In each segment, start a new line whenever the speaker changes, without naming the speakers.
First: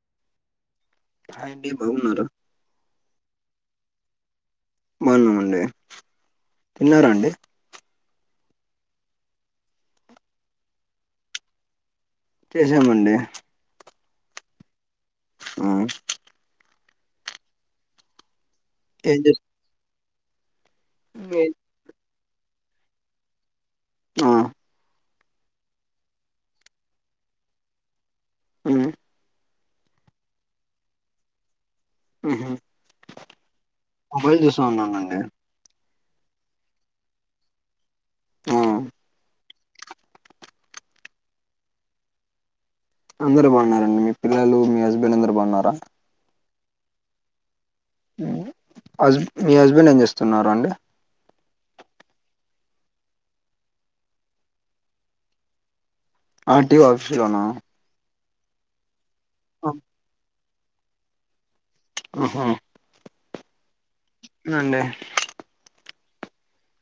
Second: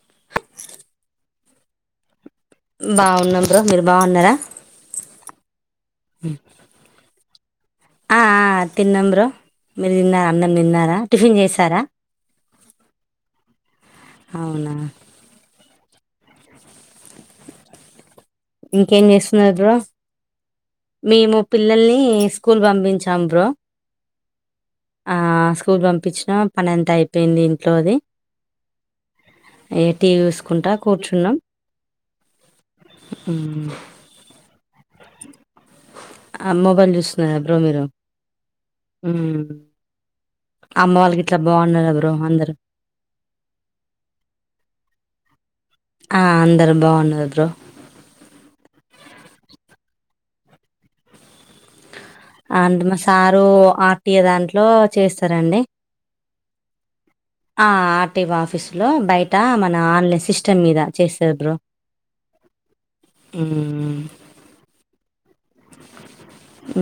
[inaudible]
హాయండి బాగున్నార
బాగున్నాం బ్రో మీరు బాగున్నారా
బాన్నామండి
మ్మ్ ఆ తిన్నాం బ్రో మీరు తిన్నారా అన్నం తిన్నారా టిఫిన్ చేసారా
చేసామండి
అవునా
ఆ
ఇంకేం
ఏం చేస్
చేస్తున్నారు బ్రో మేము పిల్లల్ని కూల్ పంపించాం బ్రో
ఆ
ఆ స్కూల్ పంపించినా పనంతా అయిపోయింది ఇంట్లోది
మ్మ్
ఇగ టీవీ చూసుకుంటా కూర్చున్నాం
మ్మ్ హు
ఉమ్,
మొబైల్ చూస్తాన్నానండి
ఆ మొబైల్ చూస్తున్నార బ్రో మీరు
ఆ
మ్మ్ అమ్మ వాళ్ళు గిట్ల బాగున్నరా బ్రో అందరు
అందరు బాగున్నారండి మీ పిల్లలు మీ హస్బెండ్ అందరు బాగున్నారా
ఆ అందరు బాగున్నారు బ్రో
మ్మ్ హస్బ మీ హస్బెండ్ ఏం చేస్తున్నారండి
అండ్ మా సారు ఆర్టీయ దాంట్లో చేస్తారండి
ఆర్. టి. ఒ ఆఫీస్లోనా
ఆ ఆర్. టి. ఒ ఆఫీసులో బయట మన ఆన్లైన్ సిస్టమ్ మీద చేస్తది బ్రో
అహా
మ్మ్
అవునండి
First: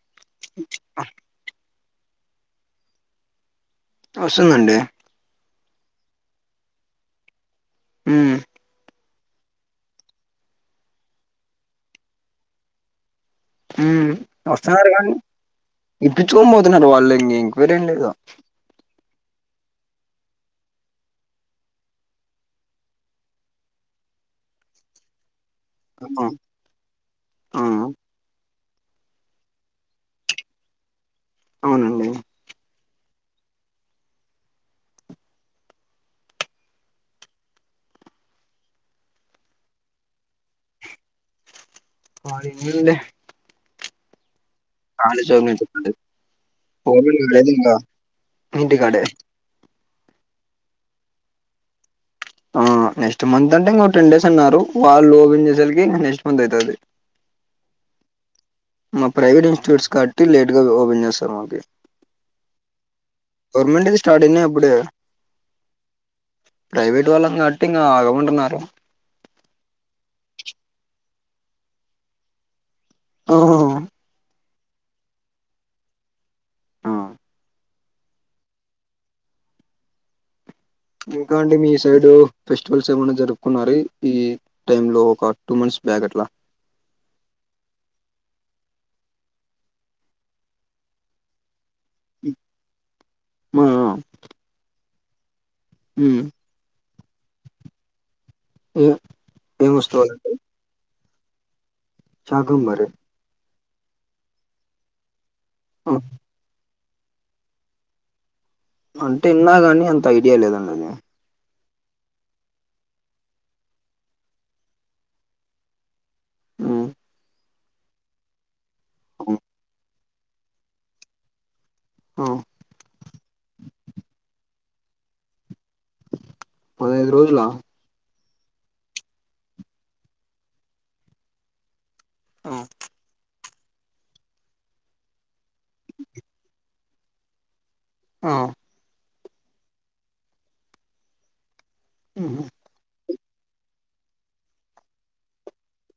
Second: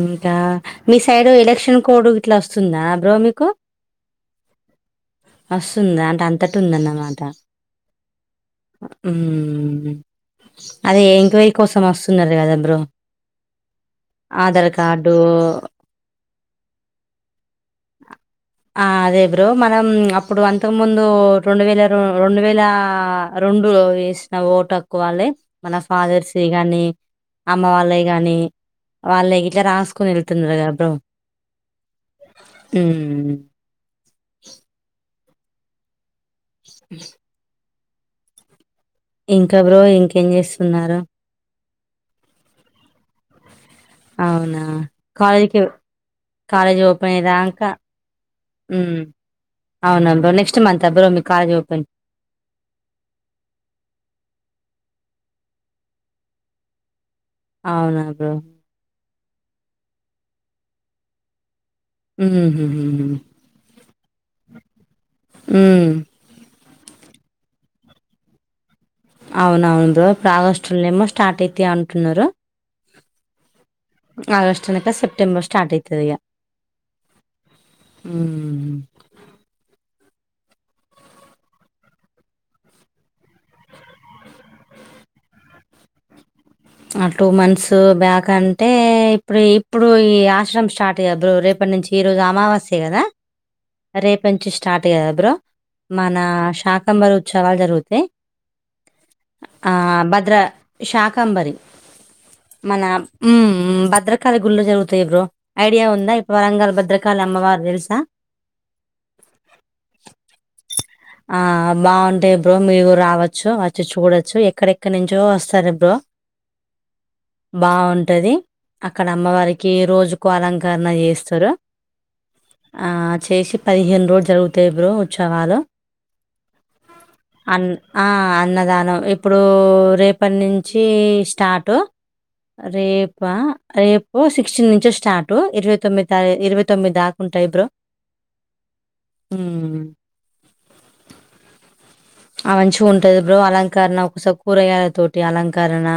ఇంకా మీ సైడు ఎలక్షన్ కోడ్ ఇట్లా వస్తుందా బ్రో మీకు
వస్తుందండి
వస్తుందా అంటే అంతట ఉందన్నమాట
మ్మ్
మ్మ్ అదే ఎంక్వైరీ కోసం వస్తున్నారు కదా బ్రో
మ్మ్
ఆధార్
వస్తున్నారు కానీ
కార్డు
ఇప్పిచ్చుకొని పోతున్నారు వాళ్ళు ఇంగా ఎంక్వైరీ ఏం లేదు
ఆ అదే బ్రో మనం అప్పుడు అంతకు ముందు రెండు వేల రెండు వేల రెండు లో వేసిన ఓటు హక్కువాళ్ళే మన
ఆ
ఫాదర్స్ ఏ గాని
ఆ
అమ్మ వాళ్ళ గాని వాళ్ళే ఇట్లా రాసుకొని వెళ్తున్నారుగా బ్రో
అవును
మ్మ్ మ్మ్ ఇంకా బ్రో ఇంకేం చేస్తున్నారు
వాడి నీల్లె
అవునా
కాలేజ్ చదువు
కాలేజ్కి
ఇంటికాడే.
కాలేజ్ ఓపెన్ అయ్యే
గవర్నమెంట్ కాలేదు
దాంక
ఇంకా ఇంటికాడే
మ్మ్ అవున బ్రో నెక్స్ట్ మంత్ ఆ బ్రో మీ కాలెజ్ ఓపన్
ఆ నెక్స్ట్ మంత్ అంటే ఇంక టెన్ డేస్ అన్నారు వాళ్ళు ఓపెన్ చేశాలకి ఇగ నెక్స్ట్ మంత్ అయితాది
అవునా బ్రో
మా ప్రైవేట్ ఇన్స్టిట్యూట్స్ కాబట్టి లేట్ గా ఓపెన్ చేస్తారు మాకి
మ్మ్ మ్మ్
గవర్నమెంటివి స్టార్ట్ అయినాయి అబ్బుడే
మ్మ్
ప్రైవేట్ వాళ్ళం కాబట్టి ఇంకా అగమంటున్నారు
అవునవును బ్రో ఇపుడు ఆగస్టులేనేమో స్టార్ట్ అయితాయి అంటున్నారు
ఆ
ఆగస్ట్ అనక సెప్టెంబర్ స్టార్ట్ అయితది ఇగా మ్మ్
ఇంకా అండి మీ సైడ్ ఫెస్టివల్స్ ఏమన్నా జరుపుకున్నారు ఈ టైంలో ఒక టూ మంత్స్ బ్యాక్ అట్లా
ఆ టూ మంత్స్ బ్యాక్ అంటే ఇప్పుడు ఇప్పుడు ఈ ఆశ్రమ స్టార్ట్ అయ్య రేపటి నుంచి ఈ రోజు అమావాస్య కదా
ఆ
రేప నుంచి స్టార్ట్ కదా బ్రో మన
ఉమ్
షాక్ సెప్టెంబర్ ఉత్సవాలు జరుగుతాయి
ఏ ఏం
ఆ
వస్తువులండి
భద్ర శాకాంబరి మన
శాకంబరి
మ్మ్ భద్రకాళి గుళ్ళో జరుగుతాయి బ్రో ఐడియా ఉందా వరంగల్ భద్రకాళి అమ్మవారు తెలుసా
అంటే విన్నా గాని అంత ఐడియా లేదండి అది
ఆ బాగుంటాయి బ్రో మీరు రావచ్చు వచ్చి చూడొచ్చు ఎక్కడెక్కడి నుంచో వస్తారు బ్రో
ఉమ్
బాగుంటది అక్కడ అమ్మవారికి రోజుకో అలంకరణ చేస్తరు
ఆ
ఆ చేసి పదిహేను రోజులు జరుగుతాయి బ్రో ఉత్సవాలు
పదహైదు రోజులా
అన్ ఆ అన్నదానం ఇప్పుడు రేపటి నుంచి స్టాటు
ఆ
రేపా రేపు సిక్స్టీన్ నుంచి స్టాటు ఇరవై తొమ్మిది తారీఖ ఇరవై తొమ్మిద్దాకుంటాయి బ్రో
ఆ
మ్మ్
మ్మ్
మంచిగుంటది బ్రో అలంకరణ ఒకసారి కూరగాయల తోటి అలంకరణ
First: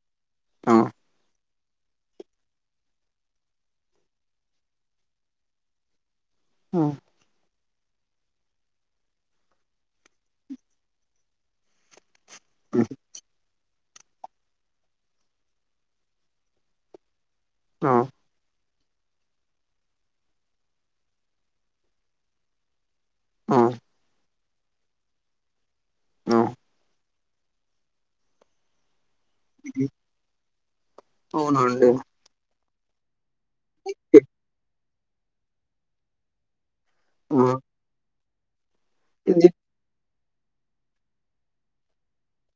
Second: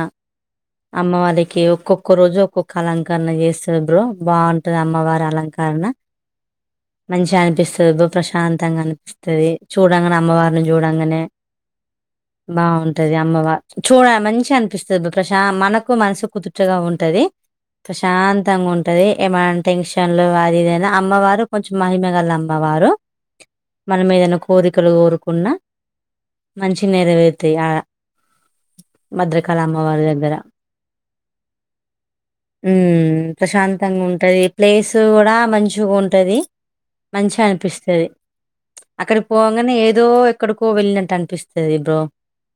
ఆ
అమ్మవారికి కి ఒక్కొక్క రోజు ఒక్కొక్క అలంకరణ చేస్తంది బ్రో బాగుంటది అమ్మవారి అలంకరణ
ఆ
మంచిగనిపిస్తది బ్రో ప్రశాంతంగా అనిపిస్తది చూడంగానే అమ్మవారిని చూడంగా అనే
ఆ
బాగుంటది అమ్మవ చూడ మంచి అనిపిస్తది బ్రో ప్రశాంత మనకు మనసు కుదుటగా ఉంటది
ఆ
ప్రశాంతంగా ఉన్ ఉంటది ఏమైనా టెన్షన్లు అది ఇదైనా అమ్మవారు కొంచెం మహిమ గల అమ్మవారు
ఆ
మనం ఏదైనా కోరికలు కోరుకున్నా
ఆ
మంచిగా నేరవేరతాయి ఆడ భద్రా కలామ్మవారి దగ్గర
అవునండి
మ్మ్ ప్రశాంతంగా ఉంటది ప్లేస్ కూడా మంచిగుంటది మంచిగా
ఆ
అనిపిస్తది అక్కడి
ఇది
పోంగానే ఏదో ఎక్కడికో వెళ్ళినట్టు అనిపిస్తది బ్రో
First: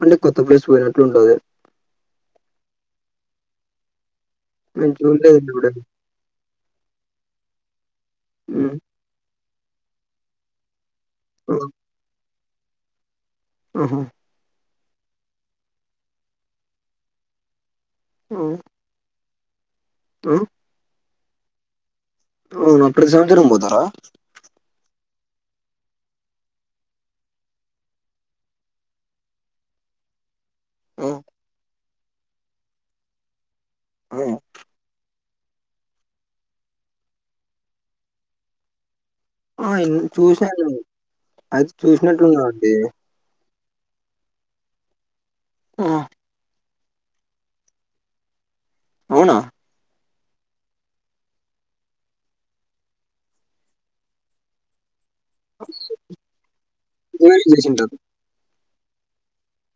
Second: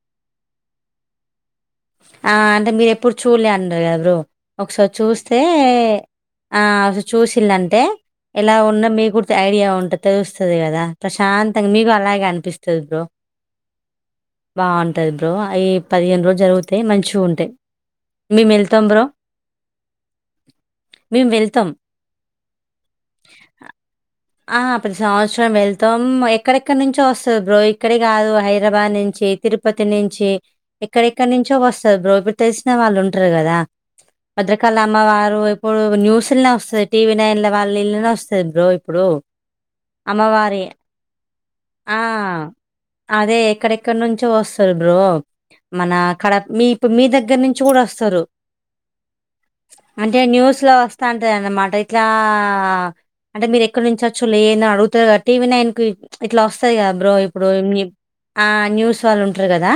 అంటే కొత్త ప్లేస్ పోయినట్లుంటది
ఆ అంటే మీరు ఎప్పుడు చూడలే అన్నారు కదా బ్రో ఒకసారి
నేను
చూస్తే
చూడలేదండి ఎప్పుడైనా
ఆ ఒసా చూసిల్లంటే ఎలా
ఉమ్
ఉన్నా మీగ్గుడా ఐడియా ఉంటది తెలుస్తది గదా ప్రశాంతంగా మీకు అలాగే అనిపిస్తది బ్రో
అహా
బాంటది బ్రో అవి పదిహేను రోజులు జరుగుతాయి మంచిగుంటాయి
ఆ
మీమెళ్తాం బ్రో
ఆ
మేము వెళ్తాం
అవును ప్రతి సంవత్సరం బోతారా
ఆ ప్రతి సంవత్సరం వెళ్తాం ఎక్కడెక్కడి నుంచో వస్తా రు బ్రో ఇక్కడే కాదు హైదరాబాద్ నుంచి తిరుపతి నుంచి
ఆ
ఎక్కడెక్కడ నుంచి నుంచో వస్తారు బ్రో ఇప్పుడు తెలిసిన వాళ్ళు ఉంటారు కదా
ఆ
భద్రకాళమ్మవారు ఇప్పుడు న్యూస్లోనే వస్తది టీవీ నైన్ల వాళ్ళ ఇళ్ళనే వస్తది బ్రో ఇప్పుడు
ఆ చూసినా
అమ్మవారి
గాని ఆది
ఆ
చూసినట్లే వున్నదండి
అదే ఎక్కడెక్కడ నుంచో వస్తారు బ్రో
ఆ
మన అక్కడ కడ మీ ఇప్పు మీ దగ్గర నుంచి కూడా వస్తారు
అవునా
అంటే న్యూస్ లో వస్తాంటది అన్నమాట ఇట్లా అంటే మీరు ఎక్కడ నుంచి వచ్చు లే ఏని అడుగుతారు కదా టీవీ నైన్కి ఇట్లా వస్తంది కదా బ్రో
మీరే
ఇప్పుడు
చేసింటారు
ఆ న్యూస్ వాళ్ళు ఉంటారు కదా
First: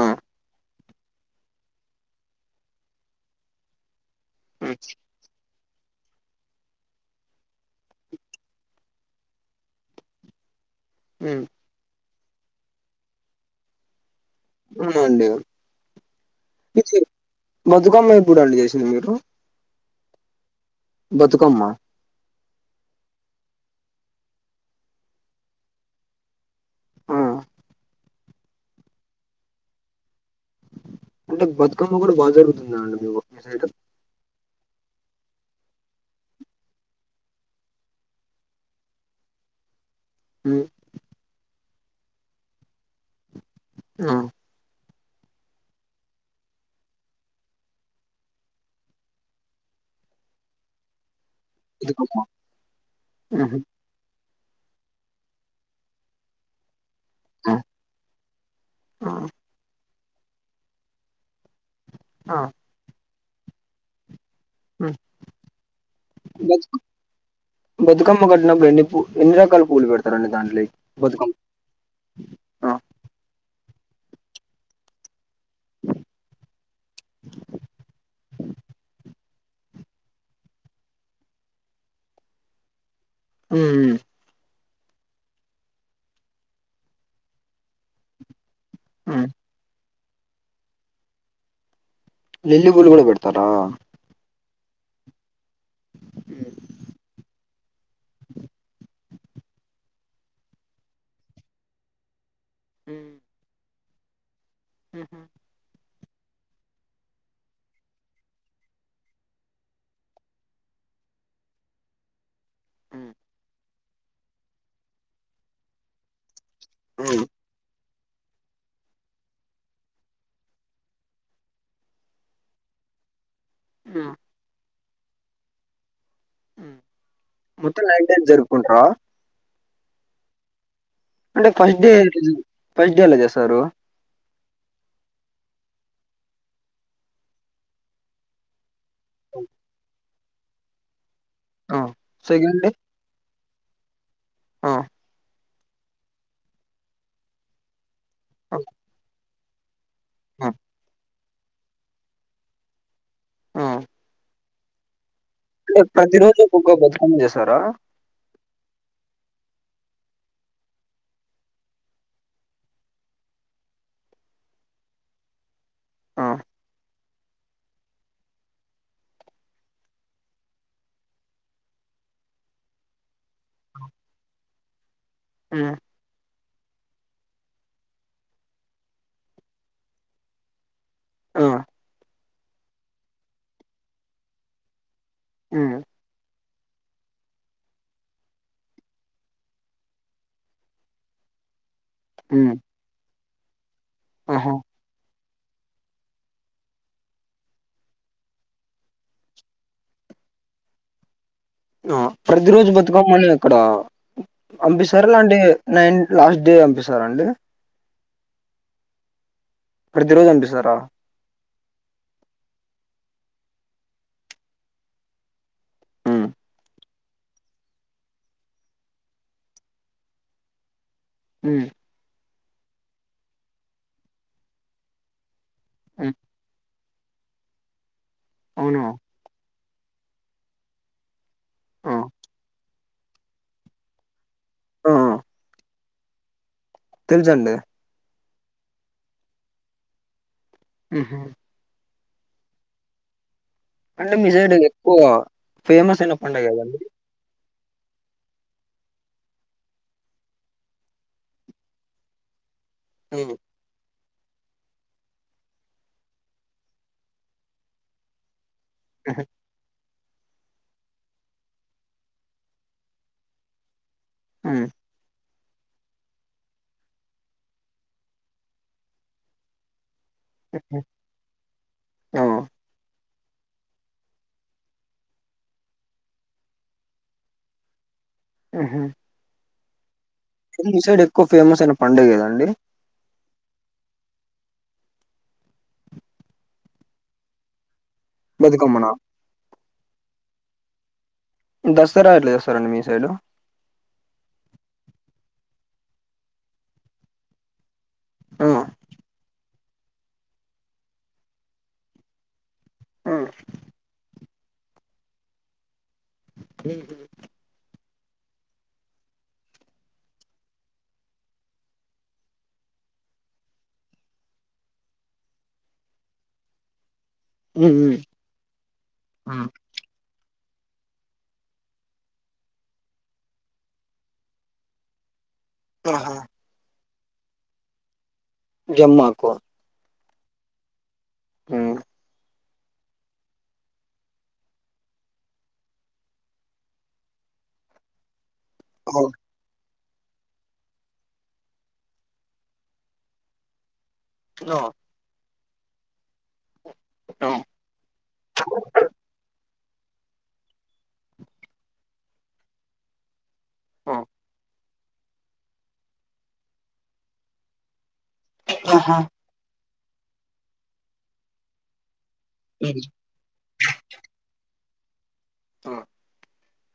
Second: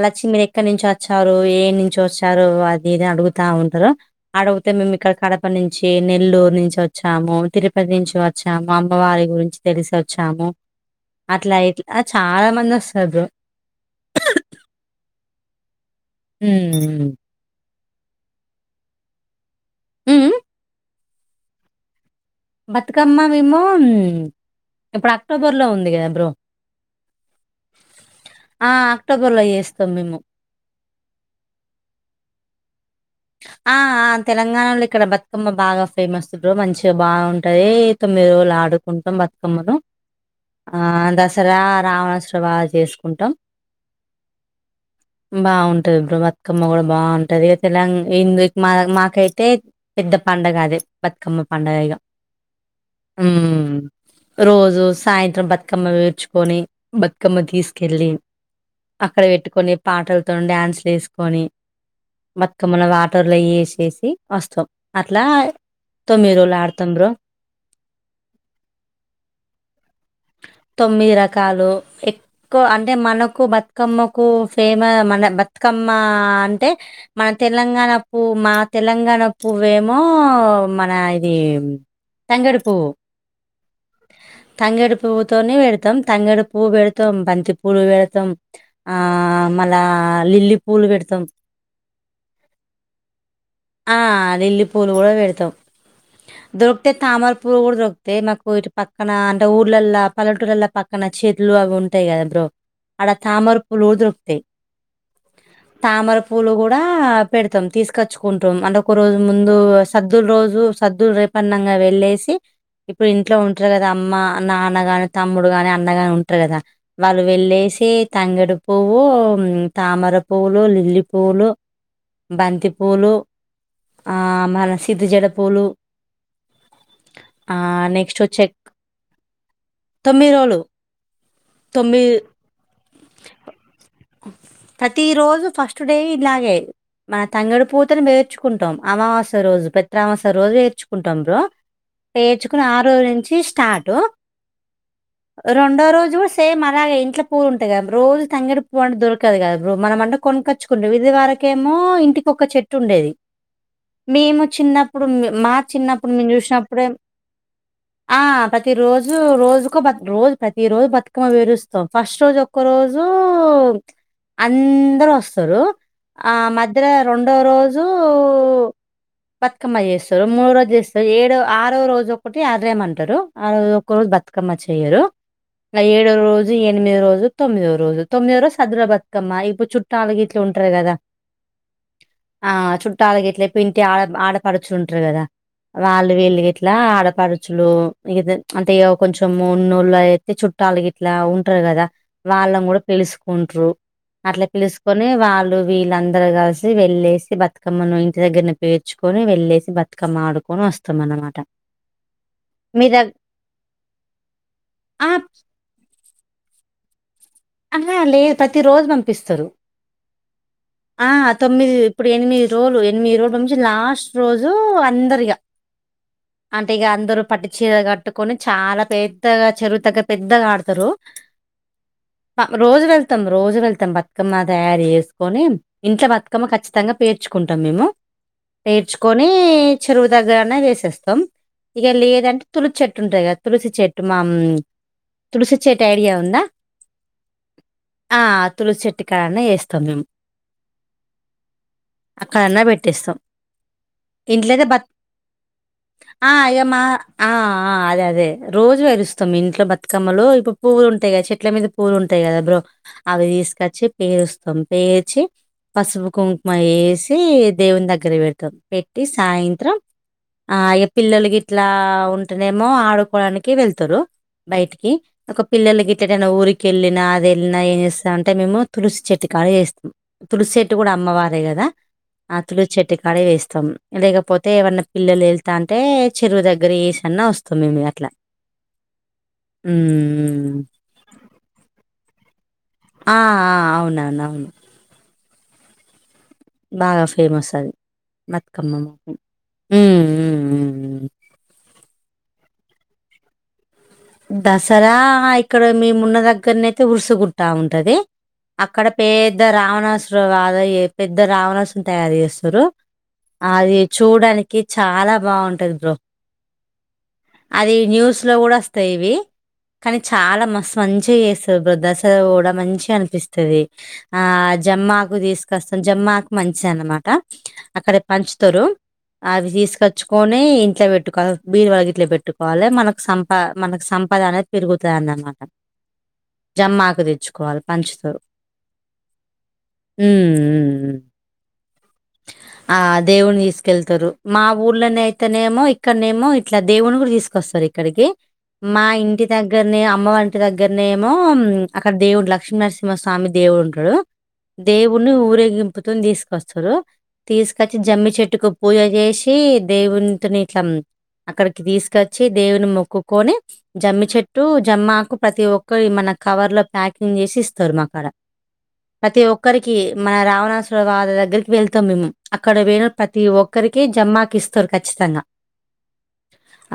ఆ
వచ్చి మీరు ఎక్కడి నుంచి వచ్చారు ఏ నుంచి వచ్చారు అది ఇది అడుగుతా ఉంటారు ఆడవతే మ మీమ్ ఇక్కడ కడ అప్పటి నుంచి నెల్లూరు నుంచి వచ్చాము తిరుపతి నుంచి వచ్చాము అమ్మవారి గురించి తెలిసి వచ్చాము
ఉమ్
అట్లా ఇట్లా చాలా మంది వస్తారు బ్రో
అవునండి
హ్మ్
ఇది బతుకమ్మ ఎప్పుడు అండి చేసింది మీరు
ఉ మ్
బతుకమ్మ
బతుకమ్మ మేమో ఇప్పుడు అక్టోబర్ లో ఉంది కదా బ్రో
ఆ
ఆ అక్టోబర్ లో చేస్తాం మేము
అంటే బతుకమ్మ కూడా బాగా జరుగుతుంద అండి మీకు
ఆఆ తెలంగాణలో ఇక్కడ బతుకమ్మ బాగా ఫేమస్ మంచిగా బాగుంటది తొమ్మిది రోజులు ఆడుకుంటాం బతు మ్మను
ఉమ్
[unintelligible] ఆ దసరా రావణోసరవ చేసుకుంటాం
ఆ
బాగుంటది బ్రో బతుకమ్మ కూడా బాగుంటది తెలంగాన ఇందుకు మా మాకైతే పెద్ద పండుగ అది బతుకమ్మా పండగే ఇగా
బతుకమ్మ ఉహు
రోజు సాయంత్రం బతుకమ్మ వేర్చుకొని బతుకమ్మ
ఆ
తీసుకెళ్ళి
ఆ
అక్కడ పెట్టుకొని పాటలతో డ్యాన్సులు వేసుకొని
ఆ
బతుకమ్మని వాటర్లో వేసేసి వస్తాం అట్లా తొమ్మిది రోజులు
బతు
ఆడుతాం బ్రో
బతుకమ్మ పెట్టినపుడు ఎన్ని ఎన్నిరకాలు పూలు పెడతా రండి దాంట్లోకి
తొమ్మిది
బతుకమ్
రకాలు ఎక్కువ అంటే మనకు బతుకమ్మకు ఫేమ మన బ కమ్మ అంటే మన తెలంగాణ పూ మా తెలంగాణ పువ్వేమో మన ఇది తంగేడుపువ్వు
ఉ
తంగడి పువ్వుతోనే పెడతాం తంగడి పువ్వు పెడతాం బంతి పూలు పెడతాం ఆ
ఉమ్
మళ్ళా లిల్లీ పూలు పెడతాం
లిల్లి పూలు కూడా పెడతారా
ఆ లిల్లీ పూలు కూడా పెడతాం దొరికితే తామర పూలు కూడా దొరు అయితే మాకు ఇటు పక్కన అంటే ఊర్లలా పల్లెటూరలా పక్కన చెట్లు అవి ఉంటాయి కదా బ్రో అడ తామర పూలు కూడా దొరుకుతాయి
హహ
తామర పూలు కూడా పెడతాం తీసకొచ్చుకుంటాం అంట ఒక రోజు ముందు సద్దుల రోజు సద్దుల రేపన్నంగా వెళ్ళేసి ఇప్పుడు ఇంట్లో ఉంటారు కదా అమ్మ నాన్నగాని తమ్ముడు గాని అన్నగాని ఉంటారు కదా వాళ్ళు వెళ్ళేసి తంగడి పువ్వు తామర పువ్వులు లిల్లి పువ్వులు బంతిపూలు ఆ మళ్ళా సిద్ధజడ పూలు
ఉమ్
ఆ
మొత్తం నైన్
నెక్స్ట్
డేస్
చెక్
జరుపుకుంటార
తొమ్మిది రోజులు
అంటే ఫస్ట్ డే
తొమ్మిది
ఎట్ల్ ఫస్ట్ డే ఎలా చేస్తారు
ప్రతి రోజు ఫస్ట్ డే ఇలాగే మన తంగడి పూతను పేర్చుకుంటాం అమావాస్య రోజు పెత్ర అమావాసయ రోజు పేర్చుకుంటాం బ్రో
ఆ సెకండ్
పేర్చుకుని
డే
ఆరోజు నుంచి స్టాటు
ఆ
రెండో రోజు కూడా సేమ్ అలాగే ఇంట్లో పవ్వు ఉంటయిగదా బ్రో రోజు
ఆ
తంగిడి పువ్వంట దొరక కదా బ్రో మన అంటే
ఆ
కొనక్కొచ్చుకుంట ఇది వరకి కేమో ఇంటికి ఒక చెట్టు ఉండేది
ఆ!
మేము చిన్న ఇప్పుడు మా
అంటే
చిన్నప్పుడు
ప్రతి
మేము
రోజు ఒక్కొక్క
చూసినప్పుడే
బతుకమ్మ చేస్తారా
ఆ ప్రతి రోజు రోజుకో బత్ రోజు ప్రతి రోజు బతుకమ్మ పేరుస్తాం ఫస్ట్ రోజు ఒక్ ఒక రోజు అందరు వస్తారు ఆ మధ్యలో రెండో రోజు బతుకమ్మ చేస్తారు మూడు రోజు చేస్తారు ఏడో ఆరో రోజు ఒకటి ఆధాయం అంటారు ఆరోజు ఒక్క రోజు బతుకమ్మ చెయ్యరు
ఉమ్
ఇంగ ఏడ్ రెండో రోజు ఎనిమిదోరోజు తొమ్మిదో రోజు తొమ్మిదోరోజు సదుర బతుకమ్మ ఇప్పుడు చుట్టాలుగిట్ల ఉంటారు గదా
ఆ
ఆ చుట్టాలుగిట్ల ఇంటి ఆడ ఆడపడుచుంటారు కదా
ఉమ్
వాళ్ళు వీళ్ళుగిట్లా ఆడపడుచులు ఇగ అంటే ఇగా కొంచెం వున్నోళ్ళయ చుట్టాలాగిట్లా ఉంటారు గదా
ఉమ్
వాళ్ళను గూడా పిలుసుకుంట్రు అట్లా
ఆహా
పిలుసుకొని వాళ్ళు వీళ్ళందరుూ కలిసి వెళ్ళేసి బతుకమ్మను ఇంటి దగ్గరనా పేర్చుకొని వెళ్లేేసి బత్ బతుకమ్మ ఆడుకొని వస్తాం అనమాట
ఆ ప్రతి రోజు బతుకమ్మ అక్కడ అంపిస్తారా
ఆ!
లేకుంటే నైన్ లాస్ట్ డే పంపిస్తారా అండి
అహా లేదు ప్రతి రోజు పంపిస్తారు
ప్రతి రోజు అంపిస్తారా
ఆ తొమ్మిది ఇప్పుడు ఎనిమిది రోజులు ఎనిమిది రోజుల నుంచి లాస్ట్ రోజు అందరిగా
మ్మ్
అంటే ఇగ అందరు పట్టుచీర కట్టుకొని చాలా పెద్దగా చెరువు తగ్గరా పెద్దగా ఆడతారు
మ్మ్
రోజు వెళ్తాం రోజు వెళ్తాం బతుకమ్మ తయారు చేసుకొని ఇంట్లో బతుకమ్మ ఖచ్చితంగా పేర్చుకుంటాం మేము
అవును
పేర్చుకుం కొనీ చెరువు దగ్గరనే వేసేస్తాం ఇక
ఆ
లేదంటే తులసి చెట్టుంటాయి కదా తులసి చెట్ టు మా
ఆ
తుడిసి చెట్ ఐడియా ఉందా
తెల్సండి
ఆ తులసి చెట్టుకాయన్న వేస్తాం మేము
మ్మ్ హ్మ్
అక్కడన్నా పెట్టేస్తాం
అంటే మీ సైడ్
ఇంట్లోతే బ
ఎక్కువ ఫేమస్ అయిన
ఆ
పండగ
ఇగ మా
ఏదండి
ఆ ఆ అదే అదే రోజు పేరుస్తాం ఇంట్లో బతుకమ్మలు ఇప్పుడు పువ్వులుంటాయి కదా చెట్ల మీద పూలుంటాయి కదా బ్రో అవి
ఉమ్
తీసుకొచ్చి పేరుస్తాం పేరు వచ్చి పసుపు కుంకుమ వేసి దేవుని దగ్గర పెడుత తాం పెట్టి సాయంత్రం ఆ ఇగ పిల్లలకి ఇట్లా ఉంటేనేమో ఆడుకోడానికి వెళ్తారు
ఉమ్
బయిటికి ఒక పిల్లలు ఇట్లా గేనా ఊరిక వెళ్ళినా అది వెళ్ళినా ఏం చేస్తా అంటే మేము తులసి చెట్టుకాడా చేస్ తులసి చెట్టు కూడా అమ్మవారే కదా
ఆ
అతులు చెట్టుకాడ వేస్తాం లేకపోతే ఏవన్నా పిల్లలు వెళ్తా అంటే చెరువు దగ్గర వేసన్నా వస్ తోమి ఎనిమి గంట్ల
ఆహా
ఉ
ఈ సైడ్ ఎక్కు ఫేమస్ అయిన పండుగ ఏదండి
ఆ అవునను అవును బాగా ఫేమస్ అది బతుకమ్మ
బతుకమ్మనా
మాకు ఉ ఉ ఉ
దసరా ఎట్లా చేస్తారండి మీ సైడ్
దసరా ఇక్కడ మీమున్న దగ్గరనే అయితే ఉరుసుగుట్ట ఉంటది
ఆ
అక్కడ పెద్ద రావణాసుర వారై పెద్ద రావణాసుర్ తయారు చేస్తారు
ఆ
అది చూడానికి చాలా బాగుంటది బ్రో
ఉహు
అది న్యూస్ లో కూడా వస్తాయి ఇవి కానీ చాలా మస్తు మంచిగా చేస్తుంది బ్రో దసరా రోజు కూడా మంచి అనిపిస్తది ఆ జమ్మాకు తీసుకొస్తాం జమ్మాకు మంచి అనమాట
ఉమ్
అక్కడ పంచుతారు
ఉమ్
అవి తీసుకచ్ చుకోని ఇంట్లో పెట్టుకోవ్ బీరువా గిట్ల పెట్టుకోవాలే మనకు సం ప మనక్ సంపద అనేది పెరుగుతది అని అనమాట
ఆహా
మాకు తెచ్చుకోవాలి పంచుతారు
జమ్మకు
ఉ ఉ
ఉ
ఆ దేవుని తీసుకెళ్తారు మా ఊర్లోనే అయితేనేమో ఇక్కడనేమో ఇట్లా దేవుని కూడా తీసుకొస్తారు ఇక్కడికి మా
ఓ
ఇంటి దగ్గరనే అమ్మ ఇంటి దగ్గరనేమో అక్కడ దేవుడు లక్ష్మీనరసింహ స్వామి దేవుడు ఉంటాడు
నో
దేవుని ఊరేగింపుతోన్ తీసుకొస్తారు తీసుకొచ్చి జమ్మి చెట్టుకు పూజ చేసి దేవునితోనే ఇట్లా అక్కడికి తీసుకచ్చి దేవుని మొక్కుకొని జమ్మి చెట్టు జమ్మాకు ప్రతి ఒక్కరు ఈ మన కవర్ లో ప్యాకింగ్ చేసి ఇస్తారు మాక్కడ
ఆహా
ప్రతి ఒక్కరికి మన రావణాసురవాద దగ్గరికి వెళ్తాం మేము అక్కడ
ఉమ్
వేను ప తి ఒక్కరికి జమ్మాకు ఇస్తారు ఖచ్చితంగా
ఆ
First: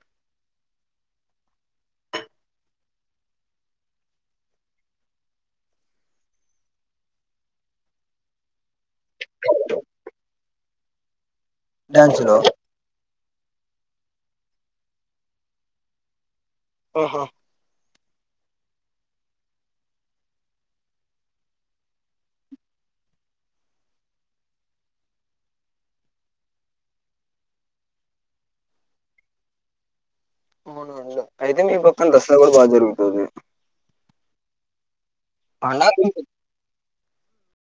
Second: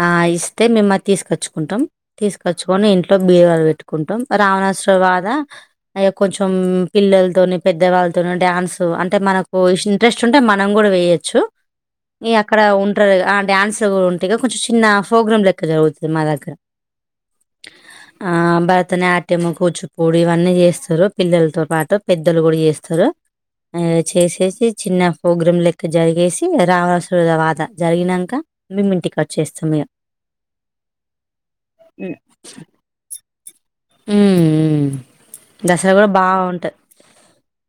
ఆ ఇస్తే మేం అది తీసుకచ్చుకుంటాం తీసుకచ్చుకొని ఇంట్లో బీరువాలో పెట్టుకుంటాం రావణాసురవద అయ కొంచెం పిల్లలతోని పెద్దవాళ్ళతోను డ్యాన్సు అంటే మనక్ పో ఇంట్రెస్ట్ ఉంటే మనం కూడా వేయొచ్చు ఈ
డాన్సులు
అక్కడ ఉన్ ట్రా ఆ డ్యాన్స్ ఉంటే ఇగా కొంచెం చిన్న ప్రోగ్రామ్ లెక్క జరుగుతుంది మా దగ్గర
ఆహా
ఆ భరతనాట్యము కూచిపూడి ఇవన్నీ జేస్తురు పిల్లలతో పాటు పెద్దలు గూడా జేస్తురు ఆ చేసి వచ్చేసి చిన్న ప్రోగ్రాం లెక్క జరిగేసి రావణాసువాత జరిగినంకా మేం ఇంటికి వచ్చేస్తిమి
అవునుండు అయితే మీ పక్కన రస్త కూడా బాగా జరుగుతది
మ్మ్ దసరా
పండగ
బాగుంటాయి